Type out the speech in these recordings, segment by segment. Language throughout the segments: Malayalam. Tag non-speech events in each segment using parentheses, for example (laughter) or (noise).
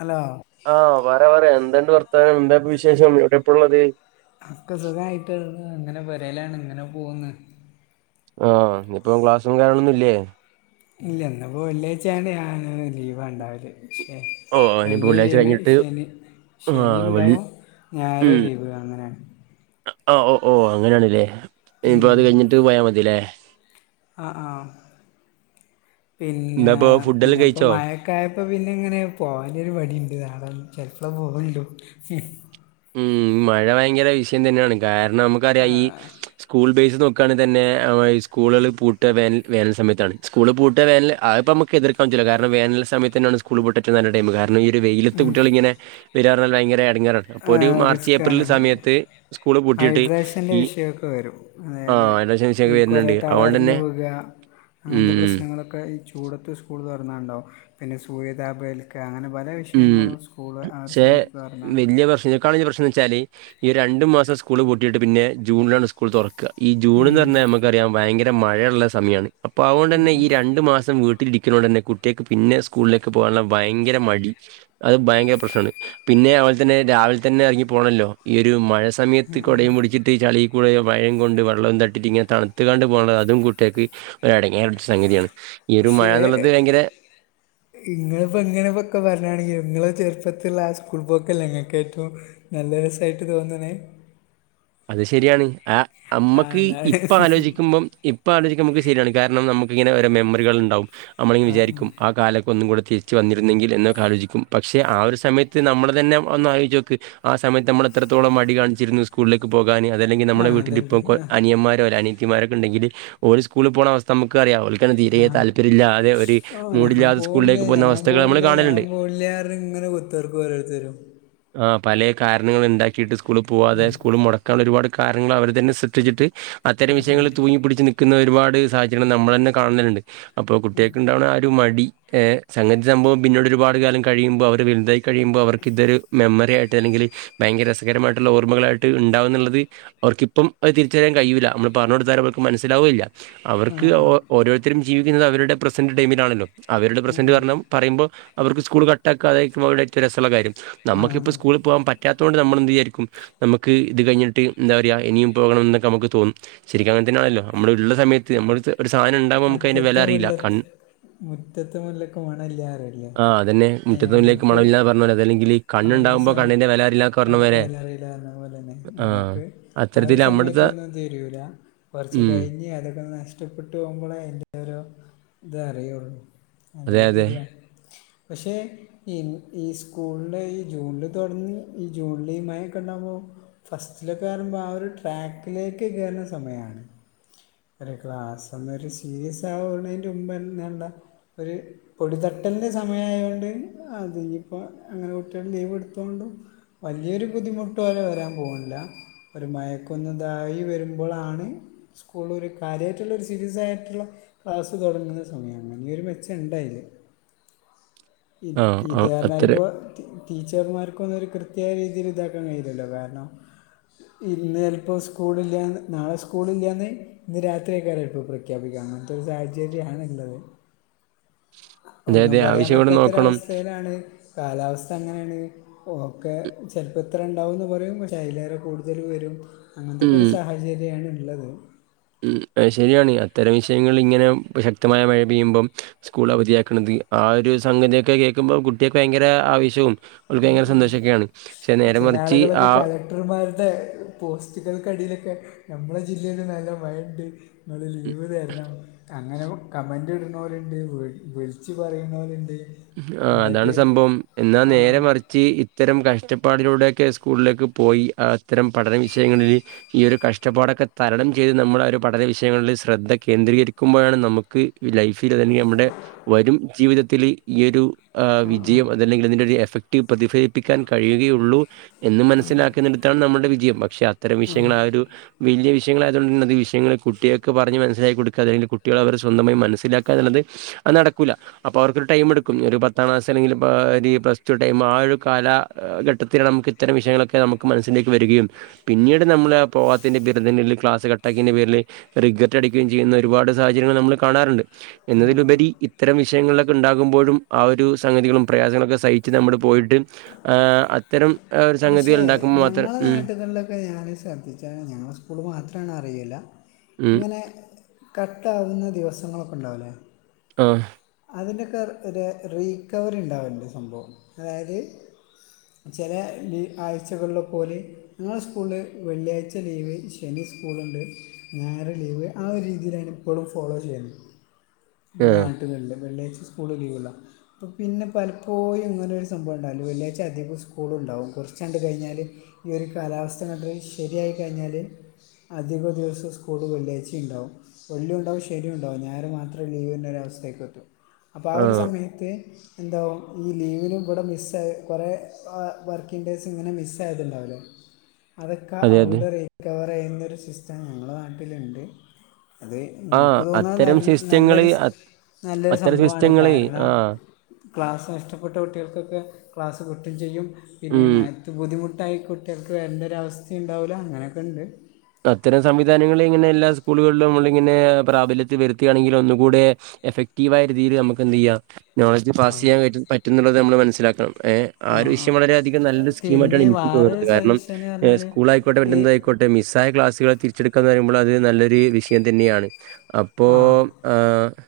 ഹലോ ആ പറേ പറേ എന്തുണ്ട് വർത്താനം എന്താപ്പവിശേഷം എവിടെപ്പള്ളത് ഒക്കെ സുഖായിട്ടങ്ങനെ പൊരേലാണ് ങ്ങനെ പോക്ന്ന് ആ ഇന്നിപ്പം ക്ലാസ്സും കാരണൊന്നുല്ലേ ഇല്ല ഇന്ന്പ്പോ വെള്ള്യയ്ച്ചായോണ്ട് ഞാൻ ലീവണ്ടാവല് പക്ഷേ ഓഹ് ഇനിയിപ്പോ വെള്ളി വെള്ളിയാഴ്ച ലീവ് കഴിഞ്ഞിട്ട് ശെനി ശനി ആഹ് വെള്ളി ണ്ടാവും ഞായറ് ലീവ് അങ്ങനെ അ അ ഓ ഓ അങ്ങനെണ്ല്ലേ ഞ്ഞിപ്പോ അത് കഴിഞ്ഞിട്ട് പോയാ മതില്ലേ അ ആ പിന്നെ എന്താപ്പൊ ഫുഡെല്ലാം പിന്നെപ്പോ കഴിച്ചോ മയ ക്കായപ്പോ പിന്നെ ഇങ്ങനെ പോവാനൊരു മടിണ്ട് നാളെ ചെൽപ്പളെ പോവുള്ളൂ ഉം മഴ ഭയങ്കര വിഷയം തന്നെണ് കാരണം നമ്മക്കറിയാ ഈ സ്കൂള് ബേസ് നോക്കാണെങ്കി തന്നെ സ്കൂളാള് പൂട്ട വേനൽ വേനൽ സമയത്താണ് സ്കൂള് പൂട്ട വേനല് അത് പ്പൊ നമ്മ ക്കെതിർക്കാൻ പറ്റൂല കാരണം വേനൽ സമയത്തെന്നെണ് സ്കൂള് പൂട്ടാൻ ഏറ്റവും നല്ല ടൈമ് കാ ഈ ഒരു വെയിലത്ത് കുട്ട്യാളിങ്ങനെ വരാന്ന് പറഞ്ഞാൽ ഭയങ്കര എടങ്ങേറാണ് ആഹ് റിസ്ക്കാണ്‌ സ്കൂള് പൂട്ടിയിട്ട് ഹൈഡ്രേഷൻ്റെ ഈ വിഷയമൊക്കെ വരും അതെ ആ അതെ അതിന്റെ ഈ ശനിശയൊക്കെ കൊറേ വരുന്നുണ്ട് അതുകൊണ്ട് തളർന്ന് തന്നെ വിക അങ്ങനത്തെ ഉം പ്രശ്നങ്ങൾ ക്കെ ഈ ചൂടത്ത് സ്കൂൾ തുന്നാണ്ടാകും പിന്നെ സൂര്യതാപേൽക്ക അങ്ങനെ പല ഉം വിഷയങ്ങളും സ്കൂള് ആ ഒരു സമയത്ത് തുറന്നണ്ടാകും കളിൽ പ്രശ്നന്ന് വെച്ചാൽ ഈ രണ്ട് മാസം സ്കൂൾ പൂട്ടിയിട്ട് പിന്നെ ജൂണിലാണ് സ്കൂൾ തൊറക്കാ ഈ ജൂൺന്ന് പറഞ്ഞാൽ നമുക്കറിയാം ഭയങ്കര മഴ ഇള്ള സമയമാണ് അപ്പൊ അതോണ്ടെന്നെ ഈ രണ്ടു മാസം വീട്ടിലിരിക്ക നോട് തന്ന കുട്ട്യാക്ക് പിന്നെ സ്കൂളിലേക്ക് പോകാനുള്ള ഭയങ്കര മടി അത് ഭയങ്കര പ്രശ്നമാണ് പിന്നെ അതുപോലെ തന്നെ രാവിലെ തന്നെ ഇറങ്ങി പോകണല്ലോ ഈ ഒരു മഴ സമയത്ത് കുടയും പിടിച്ചിട്ട് ചളി കൂടെ മഴയും കൊണ്ട് വെള്ളം തട്ടിട്ട് ഇങ്ങനെ തണുത്തു കൊണ്ട് പോണത് അതും കുട്ടിൾക്ക് ഒരു എടങ്ങേറ് പിടിച്ച സംഗതിയാണ്. ഈ ഒരു മഴ എന്നുള്ളത് ഭയങ്കര ഇങ്ങളിപ്പോ ഇങ്ങനെ ഒക്കെ പറഞ്ഞാണെങ്കിലും ഇങ്ങളെ ചെറുപ്പത്തില്ള്ള ആ സ്കൂൾ പോക്കല്ല ഇങ്ങൾക്ക് ഏറ്റവും നല്ല രസായിട്ട് തോന്ന്ണ് അത് ശരിയാണ് ആ അമ്മക്ക് അതാണ് ഇപ്പം ആലോചിക്കുമ്പം ഇപ്പൊ ആലോചിക്കുമ്പോൾ നമുക്ക് ശരിയാണ് കാരണം നമ്മുക്ക് ഇങ്ങനെ ഓരോ മെമ്മറികൾ ഉണ്ടാവും. നമ്മളും വിചാരിക്കും ആ കാലൊക്കെ ഒന്നും കൂടെ തിരിച്ച് വന്നിരുന്നെങ്കിൽ എന്നൊക്കെ ആലോചിക്കും പക്ഷേ ആ ഒരു സമയത്ത് നമ്മളെ തന്നെ ഒന്ന് ആലോചിച്ച് നോക്ക് ആ സമയത്ത് നമ്മൾ എത്രത്തോളം മടി കാണിച്ചിരുന്നു. ക്ക് പോകാന് അതല്ലെങ്കിൽ ആ നമ്മുടെ വീട്ടിൽ അതുണ്ട് ഇപ്പോ ആ അനിയന്മാരോ അനീയത്തിമാരൊക്കെ ഉണ്ടെങ്കിൽ ഓല് സ്കൂളിൽ പോണ അവസ്ഥ നമുക്ക് അറിയാം ഓൽക്ക് അന്ന് തീരെ താല്പര്യമില്ലാതെ ഒരു ഓ മൂടില്ലാതെ സ്കൂളിലേക്ക് പോകുന്ന അവസ്ഥകൾ നമ്മൾ കാണലുണ്ട്. മോല്യായാറ് ഇങ്ങനെ കുത്തർക്കും ഓരോര്ത്തരും ആ പലേ കാരണങ്ങൾ ഇണ്ടാക്കിയിട്ട് സ്കൂളിൽ പോവാതെ മുടക്കാൻ ഉള്ള ഒരുപാട് കാരണങ്ങൾ അവർ തന്നെ സൃഷിച്ചിട്ട് അത്തരം വിഷയങ്ങളിൽ തൂങ്ങി പിടിച്ച് നിൽ ക്കുന്ന ഒരുപാട് സാഹചര്യങ്ങൾ നമ്മൾ തന്നെ കാണല്ണ്ട് അപ്പോ കുട്ട്യാക്ക് ഉണ്ടാവ്ണ ആ ഒരു മടി എ സംഗതി സംഭവം പിന്നോട് ഒരുപാട് കാലം കഴിയുമ്പോൾ അവർ വലുതായി കഴിയുമ്പോൾ അവർക്ക് ഇതൊരു മെമ്മറിയായിട്ട് അല്ലെങ്കിൽ ഭയങ്കര രസകരമായിട്ടുള്ള ഓർമ്മകളായിട്ട് ട്ട് ഉണ്ടാവുന്നുള്ളത് അവർക്കിപ്പം അത് തിരിച്ചറിയാൻ കഴിയൂല്ല നമ്മൾ പറഞ്ഞു കൊടുത്താൽ അവർക്ക് മനസ്സിലാവുകയുമില്ല. ആ അവർക്ക് ആ ഓരോരുത്തരും ജീവിക്കുന്നത് അവരുടെ പ്രസന്റ് ടൈമിലാണല്ലോ അവരുടെ പ്രസന്റ് കാരണം പറയുമോമ്പോ അവർക്ക് സ്കൂൾ കട്ടാക്കാതെ പോകലേർക്കും രസമുള്ള കാര്യം ആ നമുക്കിപ്പോൾ അതാ സ്കൂളിൽ പോകാൻ പറ്റാ പറ്റാത്തതുകൊണ്ട് നമ്മൾ എന്ത് വിചാരിക്കും നമുക്ക് ഇത് കഴിഞ്ഞിട്ട് എന്താ പറയാ ഇനിയും പോകണം എന്നൊക്കെ നമുക്ക് തോന്നും ശരിക്കും അങ്ങനെ തന്നെയാണല്ലോ നമ്മൾ ഇള്ള സമയത്ത് നമ്മൾ ഒരു സാധനം ഉണ്ടാവുമ്പോ നമുക്ക് അതിന്റെ വെല മുറ്റത്തെ അറീല്ല മുല്ല കണ്ട മുറ്റത്തെ മുല്ലക്ക് മണം ഇല്ലാറല്ലേ ആ അതന്നെ മുറ്റത്തുള്ളിലേക്ക് നമ്മക്ക് മണമില്ലാന്ന് പറഞ്ഞ പോലെ അതല്ലെങ്കിൽ ഈ ആഹ് ഒരു കണ്ണുണ്ടാകുമ്പോൾ സാനം കണ്ണിൻ്റെ വില അറിയില്ല എന്നൊക്കെ പറഞ്ഞ അത് പോലെ വെലെ അറീലാന്ന്പറഞ്ഞ പോലെന്നെ.. ആ ഓക്കേ ആ അത്തരത്തിൽ ഒരു നമ്മുടെ സമയത്തൊന്നും തരൂല്ല. കുറച്ച് ഉം കഴിഞ്ഞ് അതൊക്കെ നഷ്ടപ്പെട്ടു പോകുമ്പോളേ അതിന്റെ ഒരു ഇത് അറിയൊള്ളൂ. അത് അതെ അതെ ശരിയാ പക്ഷേ ഇനി ഈ സ്കൂളിൽ ഈ ജൂണിൽ തൊടങ്ങി ഈ ജൂൺലി മഴയൊക്കെ ഇണ്ടാമ്പോ ഫസ്റ്റിലൊക്കെ പയറുമ്പോൾ ആ ഒരു ട്രാക്കിലേക്ക് കയറുന്ന സമയമാണ്. ഒരു ക്ലാസ്സൊന്നൊരു സീരിയസ് ആവ്ണേന്റെ മുമ്പന്നെള്ള ഒരു പൊടിതട്ടലിൻ്റെ സമയമായതുകൊണ്ട് അത് ഇനിയിപ്പോ അങ്ങനെ കുട്ടികൾ ലീവെടുത്തുകൊണ്ടും വലിയൊരു ബുദ്ധിമുട്ടാള് വരാൻ പോകുന്നില്ല ഒരു മയക്കൊന്ന് ഇതായി വരുമ്പോഴാണ് ഉള്ള ഒരു കാര്യമായിട്ടുള്ളൊരു സീരിയസ് ആയിട്ടുള്ള ക്ലാസ് തുടങ്ങുന്ന സമയമാണ് ഇനി ഒരു മെച്ചം ഉണ്ടതിൽ ആ ആ ഇത് അത്ര കാരണമാണിപ്പൊ ടീച്ചർമാർക്കൊന്നും ഒരു കൃത്യായ രീതിയിൽ ഇതാക്കാൻ കഴിയില്ലല്ലോ കാരണം ഇന്ന് ചിലപ്പോൾ സ്കൂളില്ലാന്ന് നാളെ സ്കൂളില്ലാന്ന് ഇന്ന് രാത്രിയക്കാരം ഇപ്പോൾ പ്രഖ്യാപിക്കാ അങ്ങനത്തെ ഒരു സാഹചര്യമാണുള്ളത്. അതെ ഒന്നും അതെ പറയാൻ ആവശ്യം കൂടെ പറ്റാത്ത നോക്കണം ഒരുവസ്ഥയിലാണ് കാലാവസ്ഥ അങ്ങനെയാണ്. ഓക്കെ ചിലപ്പോ ഇത്ര ഇണ്ടാവുന്ന് പറയും പക്ഷെ അതിലേറെ കൂടുതൽ വരും അങ്ങനത്തൊക്കെ ഉം ഒരു സാഹചര്യമാണ് ഉള്ളത് ഉം അത് ശരിയാണ് അത്തരം വിഷയങ്ങളിൽ ഇങ്ങനെ ശക്തമായ മഴ പെയ്യുമ്പം സ്കൂൾ അവധിയക്കണുന്നത് ആ ഒരു സംഗതിയൊക്കെ കേൾക്കുമ്പോൾ കുട്ടികൾക്ക് ഭയങ്കര ആവേശോം അവർക്ക് ഭയങ്കര സന്തോഷൊക്കെയാണ് പക്ഷെ നേരെ മറിച്ച് ആ (unintelligible) മാരുടെ പോസ്റ്റുകൾക്കടിയിലൊക്കെ നമ്മുടെ ജില്ലയിൽ നല്ല മഴയുണ്ട്. ങള് ലീവ് തരണം. അങ്ങനെ കമന്റ് ഇട്ന്ണോല്ണ്ട് വിളിച്ച് പറീണോല്ണ്ട്. ആ അതാണ് സംഭവം എന്നാ നേരെ മറിച്ച് ചി ഇത്തരം കഷ്ടപ്പാടിലൂടെയൊക്കെ സ്കൂളിലേക്ക് പോയി അത്തരം പഠന വിഷയങ്ങളില് ഈ ഒരു കഷ്ടപ്പാടൊക്കെ തരണം ചെയ്ത് നമ്മൾ ഒരു പഠന വിഷയങ്ങളിൽ ശ്രദ്ധകേന്ദ്രികരിക്കുമ്പോഴാണ് നമ്മ ക്ക് ലൈഫിൽ തന്നെ നമ്മുടെ വരും ജീവിതത്തില് ഈ ഒരു ആ ആ വിജയം അതല്ലെങ്കിൽ ഇതിന്റെ ഒരു എഫക്ടീവ് പ്രതിഫലിപ്പിക്കാൻ കഴിയുകയുള്ളൂ എന്ന് മനസ്സിലാക്കുന്നിടുത്താണ് നമ്മുടെ വിജയം. പക്ഷെ അത്തരം വിഷയങ്ങൾ ആ ഒരു വലിയ വിഷയങ്ങള ആതുകണ്ടര അത്ഈ വിഷയങ്ങ കുട്ടികൾക്ക് പറഞ് മനസ്സിലായി കൊടുക. അല്ലെങ്കി കുട്ടികൾ അവർ സ്വന്തമായി മനസ്സിലാക്കുക എന്നുള്ളത് അത് നടക്കൂല അപ്പൊ അവർക്കൊരു ടൈം എടുക്കും ഒരു പത്ത പത്താം ക്ലാസ് അല്ലെങ്കിൽ പ്ലസ്റ്റു ടൈമ് ആ ഒരു കാലഘട്ടത്തില് നമുക്ക് ഇത്തരം വിഷയങ്ങളൊക്കെ ഒക്കെ നമുക്ക് മനസ്സിലേക്ക് വരികയും പിന്നീട് നമ്മള് ആ പോവാത്തിൻ്റെ പേരിൽ ക്ലാസ് കട്ടാക്കിയതിന്റെ പേരിൽ റിഗറ്റ് അടിക്കുകയും ചെയ്യുന്ന ഒരുപാട് സാഹചര്യങ്ങൾ നമ്മൾ കാണാറ്ണ്ട്. എന്നതിലുപരി ഇത്തരം വിഷയങ്ങളിലൊക്കെ ഉണ്ടാകുമ്പോഴും ആ ഒരു സംഗതികളും പ്രയാസങ്ങളൊക്കെ സഹിച്ച് നമ്മള് പോയിട്ട് അ് അത്തരം ഒരു സംഗതികൾ ഉണ്ടാക്കുമ്പോൾ മാത്രം ഉം. തേൾലൊക്കെ ഞാനും ശ്രദ്ധിച്ചായിരുന്നു ഞങ്ങളെ സ്കൂള് മാത്രമാണ് അറിയൂല ഉം ങ്ങനെ കട്ടാകുന്ന ദിവസങ്ങളൊക്കെ ണ്ടാവുല്ലേ? ം അതിന്റക്കെ രേ റീക്കവറി ഉണ്ടാവൽണ്ട് സംഭവം. അതായത് ചെലെ ആഴ്ചകൾലൊക്കൊല് ങ്ങളെ സ്കൂൾന് വെള്ളിയാഴ്ച ലീവ് ശനി സ്കൂളുണ്ട്? ഞായറ് ലീവ് ആ ഒരു രീതിയിലാണ് ഇപ്പോളും ഫോളോ ചെയ്യുന്നത്. ആ ഉണ്ട് വെള്ളിയാഴ് സ്കൂളിൽ ലീവില്ല. പിന്നെ പലപ്പോഴും ങ്ങനൊരു പ സംഭവംഉണ്ടാവില്ല വെള്ളിയാഴ്ച അധികം സ്കൂളുണ്ടാവും. കൊറച്ചങ്ങ്ട് കഴിഞ്ഞാല് ഈ ഒരു കാലാവസ്ഥങ്ങ്ട്ട് ശരിയായിക്കഴിഞ്ഞാല് അധിക ദിവസ സ്കൂള് വെള്ളിയാഴ്ചീണ്ടാവും. വെള്ളി ണ്ടാവും ശനി ഉണ്ടാവും ഞായർ മാത്രം ലീവിനര്നൊര വസ്ഥീക്കെത്തും. അപ്പൊ ആ ഒരു സമയം ത് എന്താവും ഈ ലീവിന് ബടെ മിസ്സായെ കുറേ വർക്കിംഗ് ഡേയ്സ്ങ്ങനെ മിസ്സാ ആയത്ണ്ടാവൊല്ലേ. അതൊക്കെ അതെ അതെ ഔഡ് റിക്കവർ ചെയ്യുന്നൊരു സിസ്റ്റം ഞങ്ങളുടെ നാട്ടിലുണ്ട്. അത് ആ ൻക്ക് തോന്ന്ണ് അത്തരം സിസ്റ്റങ്ങള് നല്ലൊരു നല്ലൊരു അത്തരം സംഭവമാണ് സിസ്റ്റങ്ങള് കാരണം. ആ ക്ലാസ് നഷ്ടപ്പെട്ട കുട്ടികൾക്കൊക്കെ ക്ലാസ്സ് കിട്ടും ചെയ്യും. പിന്നെ ഉം മഴത്ത് ബുദ്ധിമുട്ടായി കുട്ടികൾക്ക് വര്ൻ്റൊരവസ്ഥീ ണ്ടാവുല അങ്ങനെക്കെ ണ്ട്. അത്തരം സംവിധാനങ്ങളിങ്ങനെ എല്ലാ സ്കൂളുകളിലും നമ്മളിങ്ങനെ പ്രാബല്യത്തിൽ വരുത്തുകയാണെങ്കില് ഒന്നുകൂടെ എഫക്റ്റീവായ രീതിയിൽ നമുക്ക് എന്തിയ്യാ നോളജ് ആ പാസീയ്യാം പറ്റുന്നുള്ളത് നമ്മൾ മനസ്സിലാക്കണം. ഏ ആ ഒരു വിഷയം വളരെയധികം നല്ലൊരു പിന്നെ സ്കീമായിട്ടാണ് ഇൻക്ക് തോന്നുന്നത് വേറൊരു കാരണം സജഷൻ എന്ന് പറഞ്ഞാൽ സ്കൂളായിക്കോട്ടെ ഈ മറ്റെന്തായി ക്കോട്ടെ മിസ്സായ ക്ലാസുകൾ തിരിച്ചെടുക്കാന്ന്റയുമ്പോൾ അത് നല്ലൊരു വിഷയം തന്നെയാണ്. പ്പോ ആഹ് ആ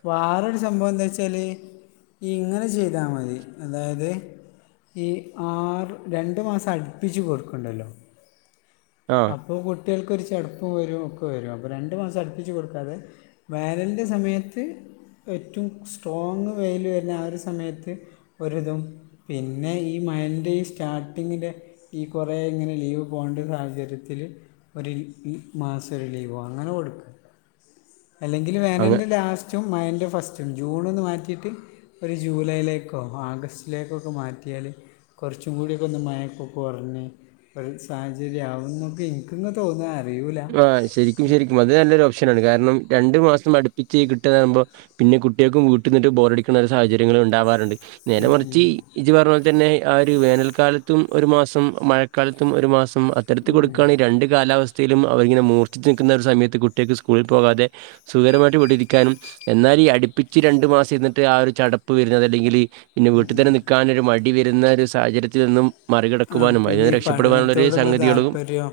വേറൊരു സംഭവം എന്താച്ചാൽ ഇങ്ങനെ ചെയ്താമതി. അതായത് ഈ ആറ് രണ്ട് മാസം അട്പ്പിച്ച് കൊടുക്ക്ണ്ടല്ലോ. ആഹ് അപ്പൊ കുട്യോൾക്കൊരു ചെടുപ്പ് വരും ഒക്കെ വരും അപ്പൊ രണ്ടു മാസം അടുപ്പിച്ച് കൊടുക്കാതെ വേനൽൻ്റെ സമയത്ത് ഏറ്റവും സ്ട്രോങ് വെയില് വെര്ന ആ ഒരു സമയത്ത് ഒരിതും പിന്നെ ഈ മഴെൻ്റെ ഈ സ്റ്റാർട്ടിങ്ങിലെ ഈ കുറേങ്ങനെ ലീവ് പോണ്ടെ സാഹചര്യത്തില് ഒരു മാസം ഒരു ലീവോ അങ്ങനെ കൊടുക്ക. അല്ലെങ്കിൽ അങ്ങ വേനൽന്റെ ലാസ്റ്റും മഴെൻ്റെ ഫസ്റ്റും ജൂണൊന്ന് മാറ്റിയിട്ട് ഒരു ജൂലൈയിലേക്കോ ആഗസ്റ്റിലേക്കൊക്കെ മാറ്റിയാല് കുറച്ചും കൂടിയൊക്കെ ഒന്ന് മയക്കൊക്കെ കുറഞ്ഞ് ഒരു സാഹചര്യംആവും എന്നൊക്കെ എനിക്ക് ഇങ്ങ് തോന്നാ അറിയൂല ഉം ശരിക്കും അത് നല്ലൊരു ഓപ്ഷനാണ് കാരണം രണ്ട് മാസം അടുപ്പിച്ച് കിട്ടുന്നത് ആകുബോൾ പിന്നെ കുട്ടികൾക്കും വീട്ടിൽ നിന്നട്ട് ബോറടിക്കണ ഒരു സാഹചര്യങ്ങൾ ഉണ്ടാവാറുണ്ട് നേരെ മറിച്ച് ഇജ്ജ് പറഞ്ഞ പോലെ തന്നെ ആ ഒരു വേനൽക്കാലത്തും ഒരു മാസം മഴക്കാലത്തും ഒരു മാസം ഉം അത്തരത്തി കൊടുക്കണെൽ രണ്ട് കാലാവസ്ഥയിലും അവരിങ്ങനെ മൂർച്ചിച്ച് നിൽക്കുന്ന ഒരു സമയത്ത് കുട്ട്യേൾക്ക് സ്കൂളിൽ പോകാതെ സുഖകരമായിട്ട് ഇവിടിരിക്കാനും എന്നാൽ ഈ അട്പ്പിച്ച് രണ്ട് മാസം ഇരുന്നിട്ട് ആ ഒരു ചടപ്പ് വരുന്നത് അല്ലെങ്കില് പിന്നെ വീട്ട് തന്നെ നിൽക്കാനൊരു മടി വരുന്ന ഒരു സാഹചര്യത്തിൽ നിന്നും ആഹ് മറികടക്കുവാനും അതിൽ പിന്നെ നിന്ന് ഈ രക്ഷപ്പെടുവാനുള്ള ഒരു പഠനത്തോടുള്ള സംഗതികളും താല്പര്യം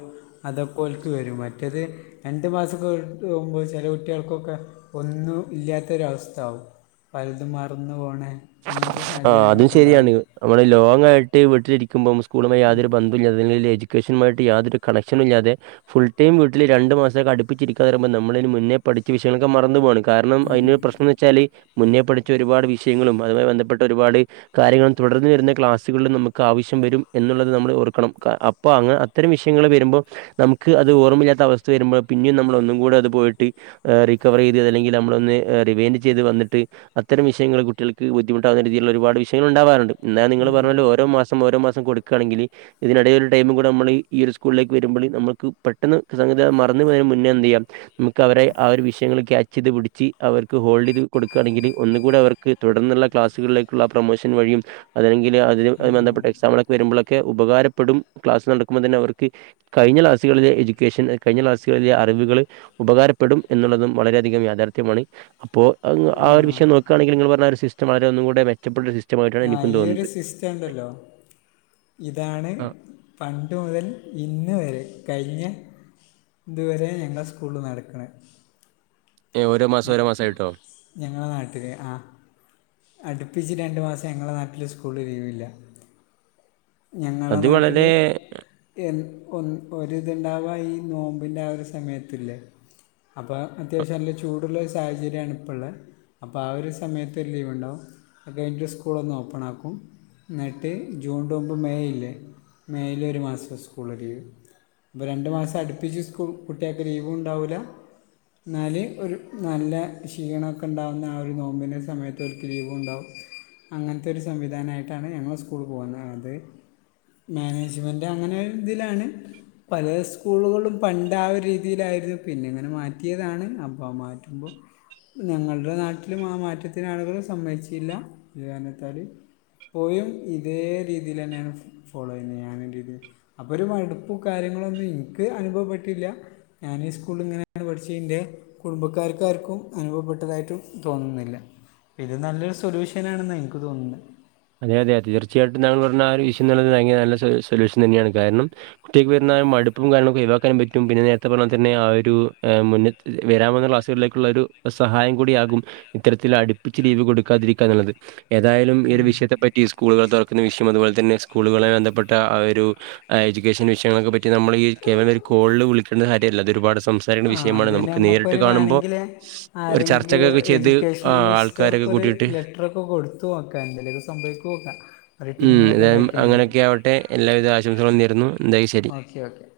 അതൊക്കെ ഓൽക്ക് വരും മറ്റേത് രണ്ടു മാസക്കെ കഴിഞ്ഞിട്ട് പോകുമ്പോൾ ചെല കുട്ടികൾക്കൊക്കെ ഒന്നും ഇല്ലാത്തൊരവസ്ഥ ആവും പൽതും മറന്ന്പോണേ അങ്ങനത്തെ ആഹ് അതും സാഹചര്യങ്ങളെക്കെ ശരിയാണ് ഇണ്ടാവല്ലോ നമ്മള് ലോങ് ആയിട്ട് വീട്ടിലിരിക്കുമ്പം സ്കൂളുമായി യാതൊരു ബന്ധ മില്ലാതെ അല്ലെങ്കില് എഡ്യുക്കേഷനുമായിട്ട് യാതൊരു കണക്ഷനുമില്ലാതെ ഫുൾ ടൈം വീട്ടില് രണ്ട് മാസക്കെ അടിപ്പിച്ചിരിക്കാന്ന് പറേമ്പം നമ്മള്ന് മുന്നേ പഠിച്ച വിഷയങ്ങളൊക്കെ മറന്ന് പോവാണ് കാരണം അയിനൊരു പ്രശ്നംന്ന് വെച്ചാല് മുന്നേ പഠിച്ച ഒരുപാട് വിഷയങ്ങളും അതുമായി ബന്ധപ്പെട്ട ഒരുപാട് കാര്യങ്ങളും തുടർന്ന് വരുന്ന ക്ലാസ്സുകളിലും നമുക്ക് ആവശ്യം വരും എന്നുള്ളത് നമ്മൾ ഓർ ക്കണം ക അപ്പൊ അങ്ങ അത്തരം വിഷയങ്ങള് വരുമ്പോ നമുക്ക് അത് ഓർമ്മില്ലാത്ത അവസ്ഥ വരുമ്പോ പിന്നെയും നമ്മള് ഒന്നും കൂടെ അത് പോയിട്ട് റിക്കവറ് യ്ത് അത് അല്ലെങ്കിൽ നമ്മളൊന്ന് റിവൈന്റ് ചെയ്ത് വന്നിട്ട് അത്തരം വിഷയങ്ങള് കുട്ട്യൾ ൾക്ക് ബുദ്ധിമുട്ടാവുന്ന രീതിയിലുള്ള ഒരുപാട് വിഷയങ്ങൾണ്ടാവാറുണ്ട് എന്നാ നിങ്ങള് പറഞ്ഞപോലെ ഓരോ മാസം ഓരോ മാസം കൊടുക്കാണെങ്കില് ഇതിനിടയിൽ രു ടൈം കൂടെ നമ്മള് ഈ ഒരു സ്കൂളിലേക്ക് വരുമ്പള് നമ്മക്ക് പെട്ടെന്ന് സംഗതി മറന്ന് പോയ മുന്നേ എന്ത് ചെയ്യാം മുക്ക് അവരെ ആ ഒരു വഷയങ്ങള് ക്യാച്ച് ത് പുടിച്ച് അവർക്ക് ഹോൾഡ്യ്ത് കൊടുക്കാണെങ്കില് ഒന്ന് കൂടി അവർക്ക് തുടർന്നുള്ള ക്ലാസുകളിലേക്കുള്ള ആ പ്രൊമോഷൻ വഴിയും അല്ലെങ്കില് അതിനുമായി ബന്ധപ്പെട്ട എക്സാമുകളൊക്കെ വരുമ്പോളൊക്കെ ഉപകാരപ്പെടും ക്ലാസ് നടക്കുമ്പോ തന്നെ അവർക്ക് കഴിഞ്ഞ ക്ലാസുകളിലെ എഡ്യുക്കേഷൻ കഴിഞ്ഞ ക്ലാസ്സുകളിലെ അറിവുകള് ഉപകാരപ്പെടും എന്നുള്ളതും വളരെയധികം യാഥാർത്ഥ്യമാണ് അപ്പോ ആ ഒരു വിഷയം നോക്കാണെങ്കിൽ ങ്ങള് പറഞ്ഞാ ഒരു സിസ്റ്റം വളരെ ഒന്നും കൂടെ മെച്ചപ്പെട്ട ഒരു സിസ്റ്റമായിട്ടാണ് എനിക്കും തോന്നുന്നത് എന്തല്ലോ ഇതാണ് ആ. പണ്ട് മുതൽ ഇന്ന് വരെ കഴിഞ്ഞ ഇതുവരെ ഞങ്ങളെ സ്കൂളില് നടക്ക്ണേ ഏഹ് ഓരോ മാസം ഞ ഓരോ മാസായിട്ടോ? ഞങ്ങളെ നാട്ടില് ആഹ് അടുപ്പിച്ച് രണ്ട് മാസ ഞങ്ങളെ നാട്ടില് സ്കൂളില് ലീവില്ല ഞങ്ങളെ അത് നാട്ടില് വളരെ എ ഒ ഒരിത്ണ്ടാവാ ഈ നോമ്പിൻ്റെ ആ ഒരു സമയത്തില്ലേ അപ്പാ അത്യാവശ്യം നല്ല ചൂടുള്ളൊരു സാഹചര്യാണ് ഇപ്പള്ള അപ്പ ആ ഒരു സമയത്ത് ലീവ് ഉണ്ടാവും, അതുകഴിഞ്ഞിട്ട് സ്കൂളൊന്ന് ഓപ്പൺ ആക്കും ന്നിട്ട് ജൂൺന് മുമ്പ് മേയ് ഇല്ലേ മേയില് ഒരു മാസം സ്കൂള് ലീവ് അപ്പ രണ്ട് മാസം അടുപ്പിച്ച് സ്കൂ കുട്ട്യേക്ക് ലീവുംണ്ടാവുല്ല ന്നാല് ഒരു നല്ല ക്ഷീണക്കെ ണ്ടാവുന്ന ആ ഒരു നോമ്പിൻ്റെ സമയത്ത് ഓർക്ക് ലീവും ഉണ്ടാവും അങ്ങനത്തൊരു സംവിധാനായിട്ടാണ് ഞങ്ങള് സ്കൂള് പോവുന്നത്ത് മാനേജ്മെൻറ് അങ്ങനെ ഒരു ഇതിലാണ് പലേ സ്കൂളുകളും പണ്ട് ആ രീതിയിലായിരുന്നു പിന്നെ ഇങ്ങനെ മാറ്റിയതാണ് അപ്പോ മാറ്റുമ്പോ ഞങ്ങളുടെ നാട്ടിലും ആ മാറ്റത്തിന് ആളുകള് സമ്മയ്ച്ചില്ല ഇ കാരണത്താല് പോയും ഇതേ രീതിലെന്നാണ് ഫോളോ ചെയ്യുന്നത് ഞാന് (unintelligible) അപ്പൊരു മടുപ്പും കാര്യങ്ങളൊന്നും ഇൻക്ക് അനുഭവപ്പെട്ടില്ല ഞാന് ഈ സ്കൂള് ഇങ്ങനെയാണ് പഠിച്ചന്റെ കുടുംബക്കാർക്കാർക്കും അനുഭവപ്പെട്ടതായിട്ടും തോന്നുന്നില്ല ഇത് നല്ലൊരു സൊലൂഷ്യ ഷനാണെന്നാ ഇനിക്ക് തോന്നുന്നേ അതെ യതെ, തീർച്ചയായിട്ടും ഞങ്ങൾപർഞ്ഞാരു ഇഷുന്നുള്ളത് ഭയങ്കര നല്ല സൊലു സൊല്യൂഷൻ തന്നെയാണ്. കാര്ണം ഒറ്റയ്ക്ക് വര്ന്നാ മട് പ്പും കാര്ണൊക്കെ ഒയിവാക്കാനും പറ്റും. പിന്നെ നേര്ത്തെ പറഞ്ഞപോലെ തന്നെ ആ ഒരു ഏ മുന്നെ വെരാവുന്ന ക്ലാസുകളിലേക്ക്ള്ളരു സഹായം കൂടിയാകും. ഇത്തരത്തിലട്പ്പിച്ച് ലീവ് കൊട്ക്കാതിരിക്കാ നല്ലത്. ഏതായാലും ഈ ഒരു വിഷയ പറ്റിഈ സ്കൂള്കൾ തൊറക്കുന്ന വിഷും അത്പോലെ തന്നെ സ്കൂളുകളെ ബന്ധപ്പെട്ട ആ ഒരു ആഹ് എജുക്കേഷൻ വിഷയങ്ങൾക്കൊക്കെ പറ്റി നമ്മള്ഈ കേവലം ഒരു കോൾള് വിളിക്കേണ്ട കാര്യ അല്ലത് ഒരുപാട് സംസാരിക്കണ്ട ആഹ് വിഷയമാണ് അതിന് നമുക്ക് നേരിട്ട് നമ്മക്കൊരു കാണുമ്പൊ വേണെങ്കില് ഒരു ചർച്ചൊക്കെക്കെ ചെയ്ത് ആഹ് ആൾ ർക്കൊര് ലെറ്റ്റൊക്കെ കൊട്ത്ത് ഓക്കാ എന്തേലൊക്കെ സംഭവിക്കോക്കാ. ഉം എന്തായാലും അങ്ങനെയൊക്കെ ആവട്ടെ, എല്ലാവിധആശംസകളുംനേരുന്നു എന്തായി ശെരി. Okay okay